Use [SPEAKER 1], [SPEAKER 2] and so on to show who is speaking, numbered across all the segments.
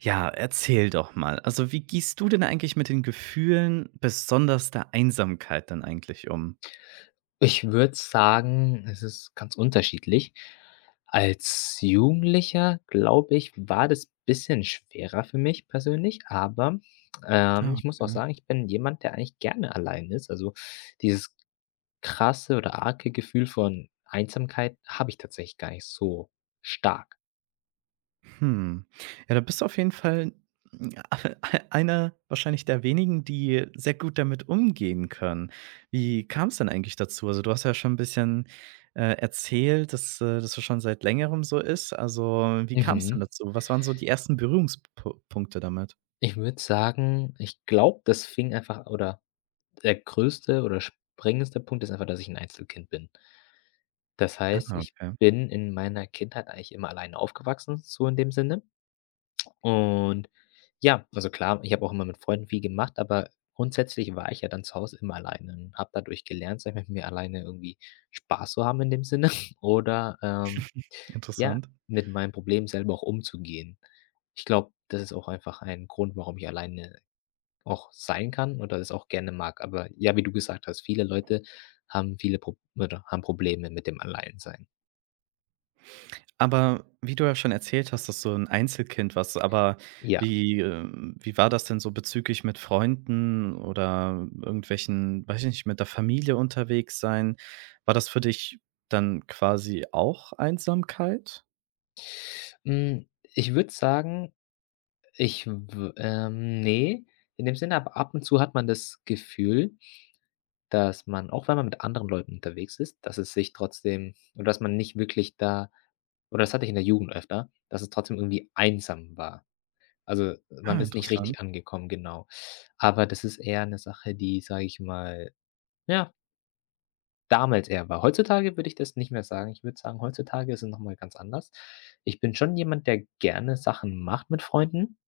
[SPEAKER 1] Ja, erzähl doch mal. Also, wie gehst du denn eigentlich mit den Gefühlen, besonders der Einsamkeit dann eigentlich um?
[SPEAKER 2] Ich würde sagen, es ist ganz unterschiedlich. Als Jugendlicher, glaube ich, war das bisschen schwerer für mich persönlich, aber,
[SPEAKER 1] Ah,
[SPEAKER 2] ich muss auch
[SPEAKER 1] okay.
[SPEAKER 2] sagen, ich bin jemand, der eigentlich gerne allein ist. Also, dieses krasse oder arge Gefühl von Einsamkeit habe ich tatsächlich gar nicht so stark.
[SPEAKER 1] Hm. Ja, da bist du auf jeden Fall, ja, einer wahrscheinlich der wenigen, die sehr gut damit umgehen können. Wie kam es denn eigentlich dazu? Also, du hast ja schon ein bisschen, erzählt, dass, das ja schon seit Längerem so ist. Also, wie kam es denn
[SPEAKER 2] Mhm.
[SPEAKER 1] dazu? Was waren so die ersten Berührungspunkte damit?
[SPEAKER 2] Ich würde sagen, ich glaube, das fing einfach oder der größte oder springendste Punkt ist einfach, dass ich ein Einzelkind bin. Das
[SPEAKER 1] Ah,
[SPEAKER 2] heißt, ich
[SPEAKER 1] okay.
[SPEAKER 2] bin in meiner Kindheit eigentlich immer alleine aufgewachsen, so in dem Sinne. Und ja, also klar, ich habe auch immer mit Freunden viel gemacht, aber grundsätzlich war ich ja dann zu Hause immer alleine und habe dadurch gelernt, sage ich mal, mit mir alleine irgendwie Spaß zu haben in dem Sinne oder, ja,
[SPEAKER 1] Interessant.
[SPEAKER 2] mit meinem Problem selber auch umzugehen. Ich glaube, das ist auch einfach ein Grund, warum ich alleine auch sein kann oder das auch gerne mag. Aber ja, wie du gesagt hast, viele Leute haben Probleme mit dem Alleinsein.
[SPEAKER 1] Aber wie du ja schon erzählt hast, dass du ein Einzelkind warst, aber
[SPEAKER 2] Ja.
[SPEAKER 1] wie war das denn so bezüglich mit Freunden oder irgendwelchen, weiß ich nicht, mit der Familie unterwegs sein? War das für dich dann quasi auch Einsamkeit?
[SPEAKER 2] Hm, ich würde sagen, ich w ne, in dem Sinne, aber ab und zu hat man das Gefühl, dass man, auch wenn man mit anderen Leuten unterwegs ist, dass es sich trotzdem oder dass man nicht wirklich da oder das hatte ich in der Jugend öfter, dass es trotzdem irgendwie einsam war. Also, man
[SPEAKER 1] Ah,
[SPEAKER 2] ist nicht
[SPEAKER 1] interessant.
[SPEAKER 2] richtig angekommen, genau. Aber das ist eher 'ne Sache, die, sage ich mal, ja, damals eher war. Heutzutage würde ich das nicht mehr sagen. Ich würde sagen, heutzutage ist es noch ganz anders. Ich bin schon jemand, der gerne Sachen macht mit Freunden,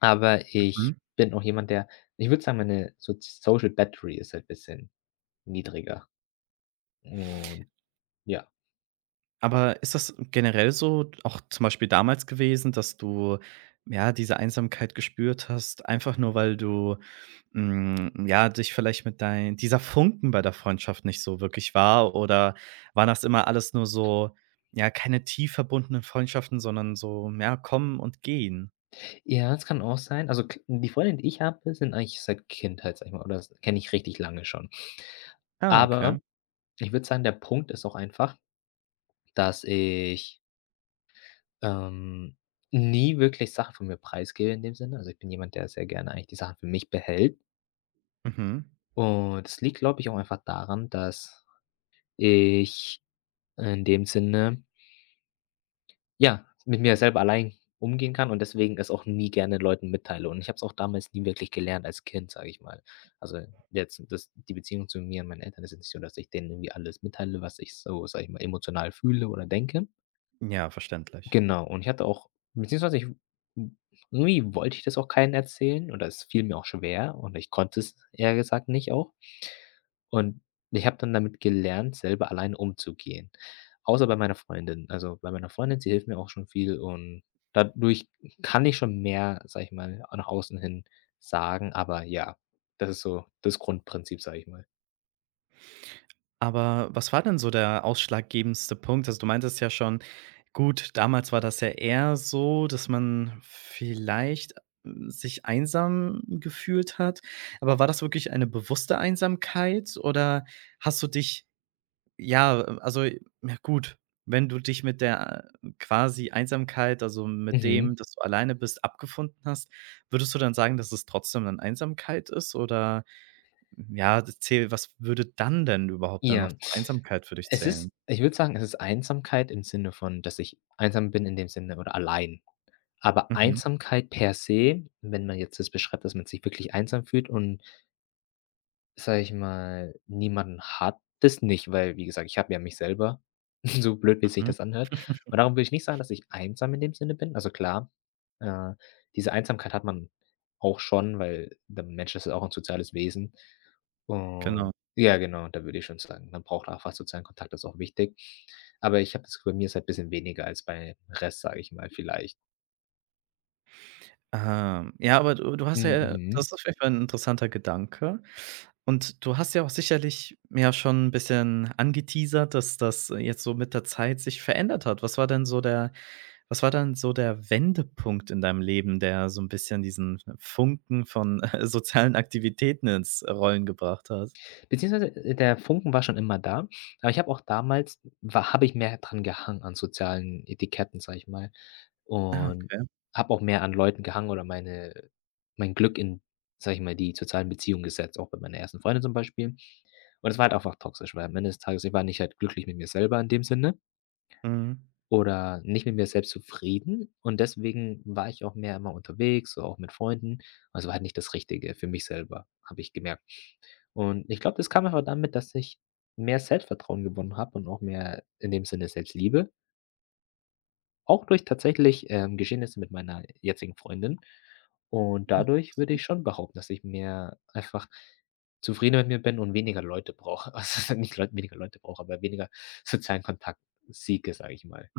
[SPEAKER 2] aber
[SPEAKER 1] Mhm.
[SPEAKER 2] ich bin auch jemand, der, ich würde sagen, meine soz Social Battery ist halt ein bisschen niedriger. Und ja.
[SPEAKER 1] Aber ist das generell so, auch zum Beispiel damals gewesen, dass du, ja, diese Einsamkeit gespürt hast, einfach nur, weil du, ja, dich vielleicht mit dein dieser Funken bei der Freundschaft nicht so wirklich war, oder war das immer alles nur so, ja, keine tief verbundenen Freundschaften, sondern so, ja, kommen und gehen?
[SPEAKER 2] Ja, das kann auch sein. Also, k die Freunde, die ich habe, sind eigentlich seit Kindheit, sage ich mal, oder kenne ich richtig lange schon.
[SPEAKER 1] Ah,
[SPEAKER 2] Aber
[SPEAKER 1] okay.
[SPEAKER 2] ich würde sagen, der Punkt ist auch einfach, dass ich Ähm, nie wirklich Sachen von mir preisgebe in dem Sinne. Also, ich bin jemand, der sehr gerne eigentlich die Sachen für mich behält.
[SPEAKER 1] Mhm.
[SPEAKER 2] Und das liegt, glaube ich, auch einfach daran, dass ich in dem Sinne, ja, mit mir selber allein umgehen kann und deswegen es auch nie gerne Leuten mitteile. Und ich habe es auch damals nie wirklich gelernt als Kind, sage ich mal. Also, jetzt, das die Beziehung zu mir und meinen Eltern ist jetzt nicht so, dass ich denen irgendwie alles mitteile, was ich so, sage ich mal, emotional fühle oder denke.
[SPEAKER 1] Ja, verständlich.
[SPEAKER 2] Genau, und ich hatte auch, beziehungsweise hm, irgendwie wollte ich das auch keinen erzählen oder es fiel mir auch schwer und ich konnte es eher gesagt nicht auch. Und ich habe dann damit gelernt, selber alleine umzugehen, außer bei meiner Freundin. Also, bei meiner Freundin, sie hilft mir auch schon viel und dadurch kann ich schon mehr, sage ich mal, nach außen hin sagen, aber ja, das ist so das Grundprinzip, sage ich mal.
[SPEAKER 1] Aber was war denn so der ausschlaggebendste Punkt? Also, du meintest ja schon, gut, damals war das ja eher so, dass man vielleicht, sich einsam gefühlt hat. Aber war das wirklich eine bewusste Einsamkeit, oder hast du dich, ja, also, ja, gut, wenn du dich mit der quasi Einsamkeit, also mit
[SPEAKER 2] Mhm.
[SPEAKER 1] dem, dass du alleine bist, abgefunden hast, würdest du dann sagen, dass es trotzdem dann Einsamkeit ist, oder, ja, das zäh was würde dann denn überhaupt dann noch
[SPEAKER 2] Ja.
[SPEAKER 1] zur Einsamkeit für dich
[SPEAKER 2] Es ist
[SPEAKER 1] zählen?
[SPEAKER 2] Ich würde sagen, es ist Einsamkeit im Sinne von, dass ich einsam bin in dem Sinne oder allein. Aber
[SPEAKER 1] Mhm,
[SPEAKER 2] Einsamkeit per se, wenn man jetzt das beschreibt, dass man sich wirklich einsam fühlt und, sage ich mal, niemanden hat, das nicht, weil, wie gesagt, ich habe ja mich selber, so blöd, wie sich
[SPEAKER 1] mhm.
[SPEAKER 2] das anhört. Und darum will ich nicht sagen, dass ich einsam in dem Sinne bin. Also klar, äh, diese Einsamkeit hat man auch schon, weil der Mensch ist ja auch ein soziales Wesen. Und
[SPEAKER 1] Genau.
[SPEAKER 2] ja, genau, da würde ich schon sagen, man braucht einfach sozialen Kontakt, das ist auch wichtig. Aber ich habe das Gefühl, bei mir ist halt ein bisschen weniger als beim Rest, sage ich mal, vielleicht.
[SPEAKER 1] Ah, ja, aber du hast
[SPEAKER 2] Mhm,
[SPEAKER 1] ja,
[SPEAKER 2] mhm.
[SPEAKER 1] das ist auf jeden Fall 'n interessanter Gedanke. Und du hast ja auch sicherlich ja schon 'n bisschen angeteasert, dass das jetzt so mit der Zeit sich verändert hat. Was war denn so der was war denn so der Wendepunkt in deinem Leben, der so 'n bisschen diesen Funken von sozialen Aktivitäten ins Rollen gebracht hat?
[SPEAKER 2] Beziehungsweise, der Funken war schon immer da, aber ich habe auch damals, war habe ich mehr dran gehangen an sozialen Etiketten, sage ich mal,
[SPEAKER 1] Ah,
[SPEAKER 2] und
[SPEAKER 1] okay.
[SPEAKER 2] habe auch mehr an Leuten gehangen oder mein Glück in, sage ich mal, die sozialen Beziehungen gesetzt, auch bei meiner ersten Freundin zum Beispiel. Und es war halt einfach toxisch, weil am Ende des Tages ich war nicht halt glücklich mit mir selber in dem Sinne
[SPEAKER 1] Mhm.
[SPEAKER 2] oder nicht mit mir selbst zufrieden und deswegen war ich auch mehr immer unterwegs, so auch mit Freunden. Also, war halt nicht das Richtige für mich selber, habe ich gemerkt. Und ich glaube, das kam einfach damit, dass ich mehr Selbstvertrauen gewonnen habe und auch mehr in dem Sinne Selbstliebe, auch durch tatsächlich, Geschehnisse mit meiner jetzigen Freundin. Und dadurch würde ich schon behaupten, dass ich mehr einfach zufriedener mit mir bin und weniger Leute brauche. Also, nicht Leut weniger Leute brauche, aber weniger sozialen Kontakt seeke, sage ich mal.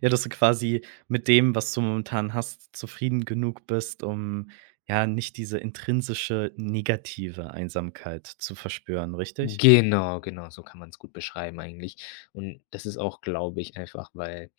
[SPEAKER 1] Ja, dass du quasi mit dem, was du momentan hast, zufrieden genug bist, um, ja, nicht diese intrinsische negative Einsamkeit zu verspüren, richtig?
[SPEAKER 2] Genau, genau, so kann man es gut beschreiben eigentlich. Und das ist auch, glaube ich, einfach, weil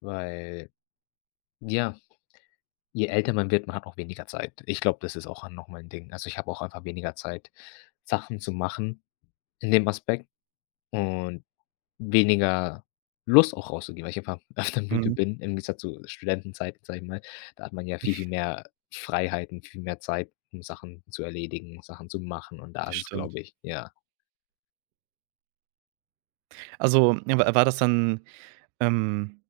[SPEAKER 2] weil ja, je älter man wird, man hat auch weniger Zeit. Ich glaube, das ist auch noch mal 'n Ding. Also, ich habe auch einfach weniger Zeit, Sachen zu machen in dem Aspekt und weniger Lust auch rauszugehen, weil ich einfach öfter müde
[SPEAKER 1] Mhm,
[SPEAKER 2] bin im Gegensatz zu Studentenzeiten, sage ich mal. Da hat man ja viel, viel mehr Freiheiten, viel mehr Zeit, um Sachen zu erledigen, Sachen zu machen und da
[SPEAKER 1] das
[SPEAKER 2] ist es,
[SPEAKER 1] stimmt.
[SPEAKER 2] glaube ich, ja.
[SPEAKER 1] Also, ja, wa war das dann, ähm,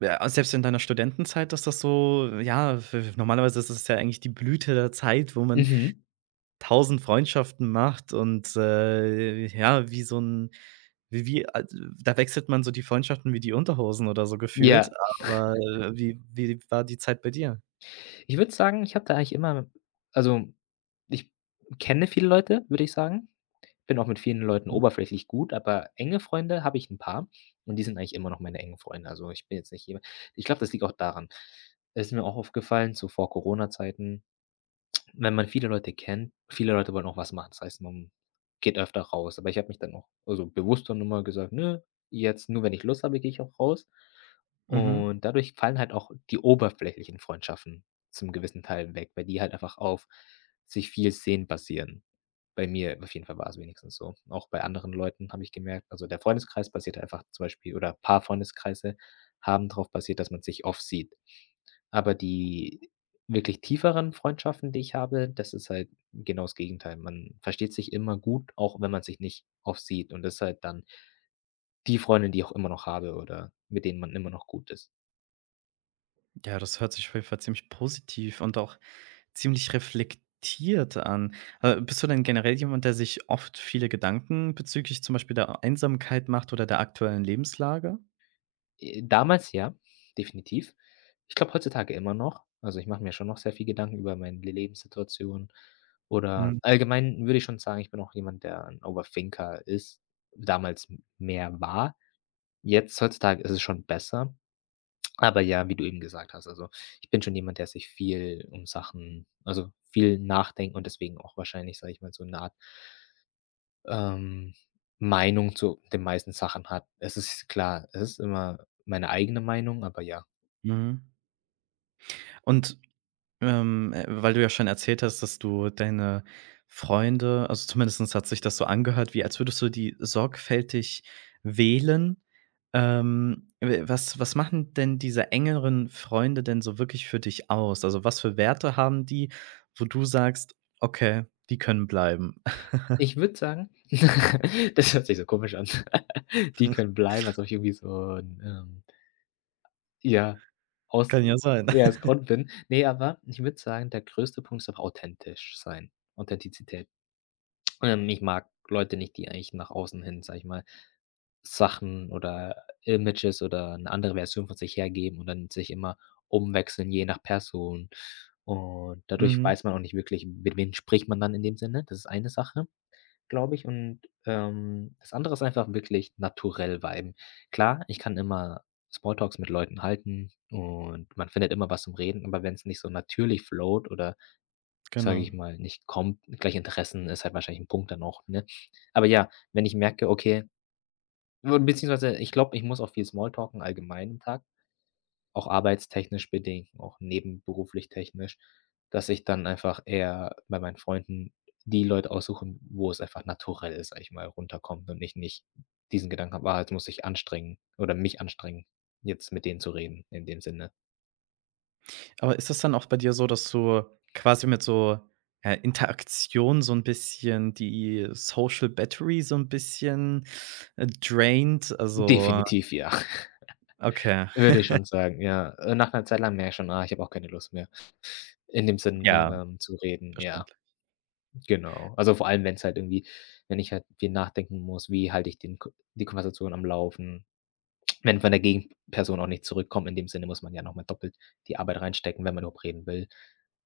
[SPEAKER 1] ja, selbst in deiner Studentenzeit, dass das so, ja, w normalerweise ist es ja eigentlich die Blüte der Zeit, wo man
[SPEAKER 2] Mhm.
[SPEAKER 1] Tausend Freundschaften macht und, ja, wie so ein wie wie al da wechselt man so die Freundschaften wie die Unterhosen oder so gefühlt,
[SPEAKER 2] Ja,
[SPEAKER 1] aber, wie war die Zeit bei dir?
[SPEAKER 2] ich würde sagen, ich habe da eigentlich immer, also, ich kenne viele Leute, würde ich sagen. Bin auch mit vielen Leuten oberflächlich gut, aber enge Freunde habe ich ein paar und die sind eigentlich immer noch meine engen Freunde. Also, ich bin jetzt nicht jemand, ich glaube, das liegt auch daran. Es ist mir auch aufgefallen, so vor Corona-Zeiten, wenn man viele Leute kennt, viele Leute wollen auch was machen. Das heißt, man geht öfter raus. Aber ich habe mich dann auch, also, bewusst dann immer gesagt: „Ne, jetzt nur wenn ich Lust habe, gehe ich auch raus."
[SPEAKER 1] Mhm.
[SPEAKER 2] Und dadurch fallen halt auch die oberflächlichen Freundschaften zum gewissen Teil weg, weil die halt einfach auf sich viel sehen basieren. Bei mir auf jeden Fall war es wenigstens so. Auch bei anderen Leuten habe ich gemerkt, also, der Freundeskreis basiert einfach zum Beispiel oder ein paar Freundeskreise haben darauf basiert, dass man sich oft sieht. Aber die wirklich tieferen Freundschaften, die ich habe, das ist halt genau das Gegenteil. Man versteht sich immer gut, auch wenn man sich nicht oft sieht und das ist halt dann die Freundin, die ich auch immer noch habe oder mit denen man immer noch gut ist.
[SPEAKER 1] Ja, das hört sich auf jeden Fall ziemlich positiv und auch ziemlich reflektiert an. Bist du denn generell jemand, der sich oft viele Gedanken bezüglich zum Beispiel der Einsamkeit macht oder der aktuellen Lebenslage?
[SPEAKER 2] Damals ja, definitiv. Ich glaube, heutzutage immer noch. Also, ich mache mir schon noch sehr viel Gedanken über meine Lebenssituation oder
[SPEAKER 1] Mhm.
[SPEAKER 2] allgemein würde ich schon sagen, ich bin auch jemand, der 'n Overthinker ist, damals m mehr war. Jetzt heutzutage ist es schon besser, aber ja, wie du eben gesagt hast, also, ich bin schon jemand, der sich viel um Sachen, also, viel nachdenkt und deswegen auch wahrscheinlich, sage ich mal, so 'ne Art, ähm, Meinung zu den meisten Sachen hat. Es ist klar, es ist immer meine eigene Meinung, aber ja.
[SPEAKER 1] Mhm. Und weil du ja schon erzählt hast, dass du deine Freunde, also zumindest hat sich das so angehört, wie als würdest du die sorgfältig wählen. W was was machen denn diese engeren Freunde denn so wirklich für dich aus? Also, was für Werte haben die, wo du sagst: „Okay, die können bleiben.“
[SPEAKER 2] Ich würde sagen, das hört sich so komisch an. Die können bleiben, als ob ich irgendwie so 'n, ja, aus
[SPEAKER 1] Kann ja sein.
[SPEAKER 2] ja, aus Grund bin. Ne, aber ich würde sagen, der größte Punkt ist doch authentisch sein, Authentizität. Ich mag Leute nicht, die eigentlich nach außen hin, sage ich mal, Sachen oder Images oder eine andere Version von sich hergeben und dann sich immer umwechseln, je nach Person. Und dadurch
[SPEAKER 1] Mhm,
[SPEAKER 2] weiß man auch nicht wirklich, mit wem spricht man dann in dem Sinne. Das ist eine Sache, glaube ich. Und, das andere ist einfach wirklich naturell bleiben. Klar, ich kann immer Smalltalks mit Leuten halten und man findet immer was zum Reden, aber wenn es nicht so natürlich float oder, sage
[SPEAKER 1] genau.
[SPEAKER 2] ich mal, nicht kommt gleich Interessen ist halt wahrscheinlich ein Punkt dann auch, ne? Aber ja, wenn ich merke, okay, beziehungsweise ich glaube, ich muss auch viel Smalltalken allgemein im Tag. Auch arbeitstechnisch bedingt, auch nebenberuflich technisch, dass ich dann einfach eher bei meinen Freunden die Leute aussuchen, wo es einfach naturell ist, sage ich mal, runterkommt und ich nicht diesen Gedanken habe: „Ah, jetzt muss ich anstrengen oder mich anstrengen, jetzt mit denen zu reden", in dem Sinne.
[SPEAKER 1] Aber ist das dann auch bei dir so, dass du quasi mit so, Interaktion, so ein bisschen die Social Battery so ein bisschen, drained? Also,
[SPEAKER 2] Definitiv ja,
[SPEAKER 1] okay,
[SPEAKER 2] würde ich schon sagen, ja. Nach einer Zeit lang merke ich schon: „Ah, ich habe auch keine Lust mehr", in dem Sinne,
[SPEAKER 1] ja,
[SPEAKER 2] zu reden, ja,
[SPEAKER 1] verständlich,
[SPEAKER 2] genau. Also, vor allem, wenn es halt irgendwie, wenn ich halt viel nachdenken muss, wie halte ich den Ko die Konversation am Laufen? Wenn von der Gegenperson auch nicht zurückkommt, in dem Sinne muss man ja nochmal doppelt die Arbeit reinstecken, wenn man überhaupt reden will.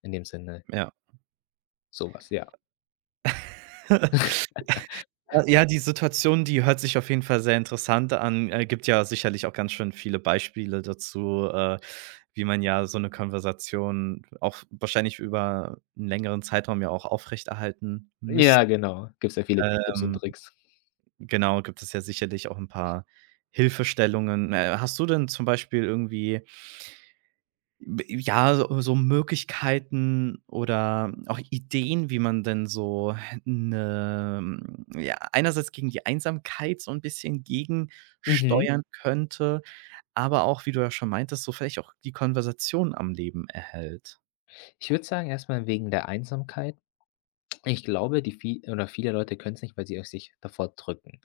[SPEAKER 2] In dem Sinne,
[SPEAKER 1] ja.
[SPEAKER 2] sowas, ja.
[SPEAKER 1] Ja, die Situation, die hört sich auf jeden Fall sehr interessant an, gibt ja sicherlich auch ganz schön viele Beispiele dazu, wie man ja so eine Konversation auch wahrscheinlich über einen längeren Zeitraum ja auch aufrechterhalten
[SPEAKER 2] Ja,
[SPEAKER 1] müsste.
[SPEAKER 2] genau. Gibt's ja viele Tipps und
[SPEAKER 1] Ähm
[SPEAKER 2] Tricks.
[SPEAKER 1] Genau, gibt es ja sicherlich auch ein paar Hilfestellungen. Hast du denn zum Beispiel irgendwie, b ja, so Möglichkeiten oder auch Ideen, wie man denn so 'ne, ja, einerseits gegen die Einsamkeit so ein bisschen, mhm,
[SPEAKER 2] Mhm.
[SPEAKER 1] gegensteuern könnte, aber auch, wie du ja schon meintest, so vielleicht auch die Konversation am Leben erhält.
[SPEAKER 2] Ich würde sagen, erstmal wegen der Einsamkeit. Ich glaube, die vie oder viele Leute können es nicht, weil sie auch sich davor drücken.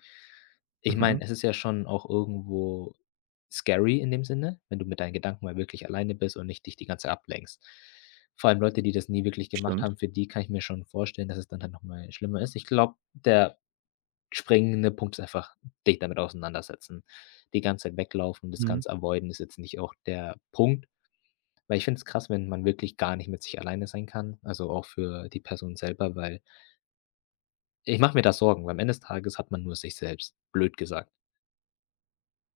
[SPEAKER 2] Ich
[SPEAKER 1] Mhm,
[SPEAKER 2] meine, es ist ja schon auch irgendwo scary in dem Sinne, wenn du mit deinen Gedanken mal wirklich alleine bist und nicht dich die ganze Zeit ablenkst. Vor allem Leute, die das nie wirklich gemacht
[SPEAKER 1] stimmt.
[SPEAKER 2] haben, für die kann ich mir schon vorstellen, dass es dann halt noch mal schlimmer ist. Ich glaube, der springende Punkt ist einfach, dich damit auseinandersetzen. Die ganze Zeit weglaufen, das
[SPEAKER 1] Mhm.
[SPEAKER 2] Ganze avoiden ist jetzt nicht auch der Punkt, weil ich finde es krass, wenn man wirklich gar nicht mit sich alleine sein kann, also auch für die Person selber, weil ich mache mir da Sorgen, weil am Ende des Tages hat man nur sich selbst, blöd gesagt.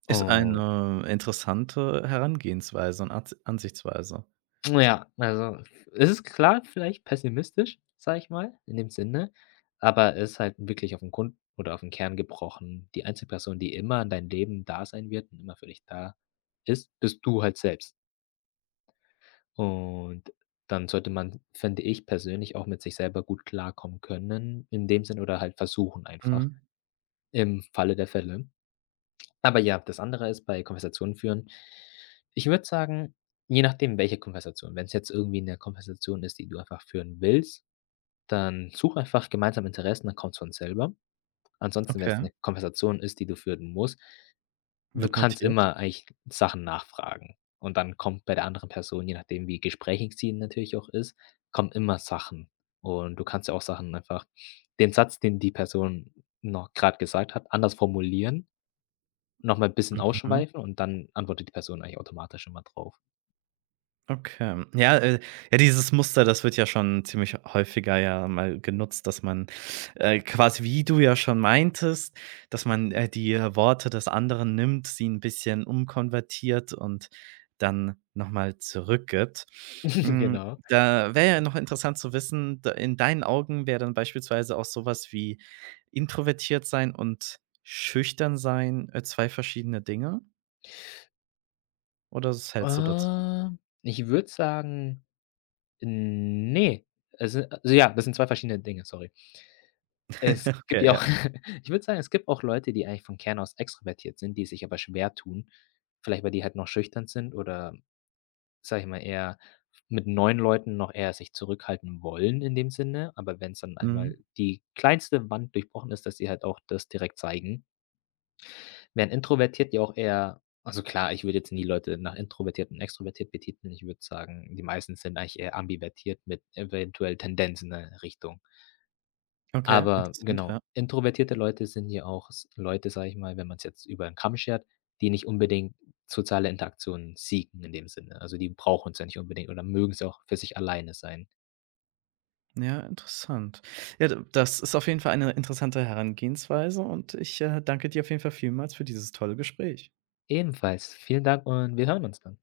[SPEAKER 1] Ist
[SPEAKER 2] Und
[SPEAKER 1] eine interessante Herangehensweise und Ats Ansichtsweise.
[SPEAKER 2] ja, also, es ist klar vielleicht pessimistisch, sage ich mal, in dem Sinne, aber es ist halt wirklich auf 'n Grund oder auf 'n Kern gebrochen. Die einzige Person, die immer in deinem Leben da sein wird und immer für dich da ist, bist du halt selbst. Und dann sollte man, finde ich persönlich, auch mit sich selber gut klarkommen können in dem Sinn oder halt versuchen einfach
[SPEAKER 1] Mhm,
[SPEAKER 2] im Falle der Fälle. Aber ja, das andere ist bei Konversationen führen, ich würde sagen, je nachdem, welche Konversation. Wenn es jetzt irgendwie eine Konversation ist, die du einfach führen willst, dann such einfach gemeinsam Interessen, dann kommt's von selber. Ansonsten, wenn es
[SPEAKER 1] okay.
[SPEAKER 2] eine Konversation ist, die du führen musst, du
[SPEAKER 1] Wird
[SPEAKER 2] kannst
[SPEAKER 1] notiert?
[SPEAKER 2] immer eigentlich Sachen nachfragen. Und dann kommt bei der anderen Person, je nachdem, wie gesprächig sie natürlich auch ist, kommen immer Sachen. Und du kannst ja auch Sachen einfach, den Satz, den die Person noch gerade gesagt hat, anders formulieren, noch mal bisschen
[SPEAKER 1] Mhm.
[SPEAKER 2] ausschweifen und dann antwortet die Person eigentlich automatisch immer drauf.
[SPEAKER 1] Okay. Ja, ja, dieses Muster, das wird ja schon ziemlich häufiger ja mal genutzt, dass man, quasi, wie du ja schon meintest, dass man, die Worte des anderen nimmt, sie ein bisschen umkonvertiert und dann nochmal zurückgibt. Hm,
[SPEAKER 2] Genau.
[SPEAKER 1] Da wäre ja noch interessant zu wissen, d in deinen Augen wäre dann beispielsweise auch sowas wie introvertiert sein und schüchtern sein, zwei verschiedene Dinge? Oder was hältst du dazu?
[SPEAKER 2] Ich würde sagen, nee, es, also ja, das sind 2 verschiedene Dinge, sorry. Es gibt
[SPEAKER 1] Okay,
[SPEAKER 2] ja
[SPEAKER 1] ja.
[SPEAKER 2] auch ich würde sagen, es gibt auch Leute, die eigentlich vom Kern aus extrovertiert sind, die sich aber schwer tun, vielleicht weil die halt noch schüchtern sind oder, sage ich mal, eher mit neuen Leuten noch eher sich zurückhalten wollen in dem Sinne, aber wenn es dann
[SPEAKER 1] Mhm.
[SPEAKER 2] einmal die kleinste Wand durchbrochen ist, dass sie halt auch das direkt zeigen. Wären introvertiert ja auch eher, also klar, ich würde jetzt nie Leute nach introvertiert und extrovertiert betiteln. Ich würde sagen, die meisten sind eigentlich eher ambivertiert mit eventuell Tendenz in 'ne Richtung.
[SPEAKER 1] Okay,
[SPEAKER 2] Aber
[SPEAKER 1] interessant, ja.
[SPEAKER 2] genau, introvertierte Leute sind ja auch s Leute, sage ich mal, wenn man es jetzt über 'n Kamm schert, die nicht unbedingt soziale Interaktionen siegen in dem Sinne. Also, die brauchen es ja nicht unbedingt oder mögen es auch für sich alleine sein.
[SPEAKER 1] Ja, interessant. Ja, d das ist auf jeden Fall eine interessante Herangehensweise und ich, danke dir auf jeden Fall vielmals für dieses tolle Gespräch.
[SPEAKER 2] Ebenfalls vielen Dank und wir hören uns dann.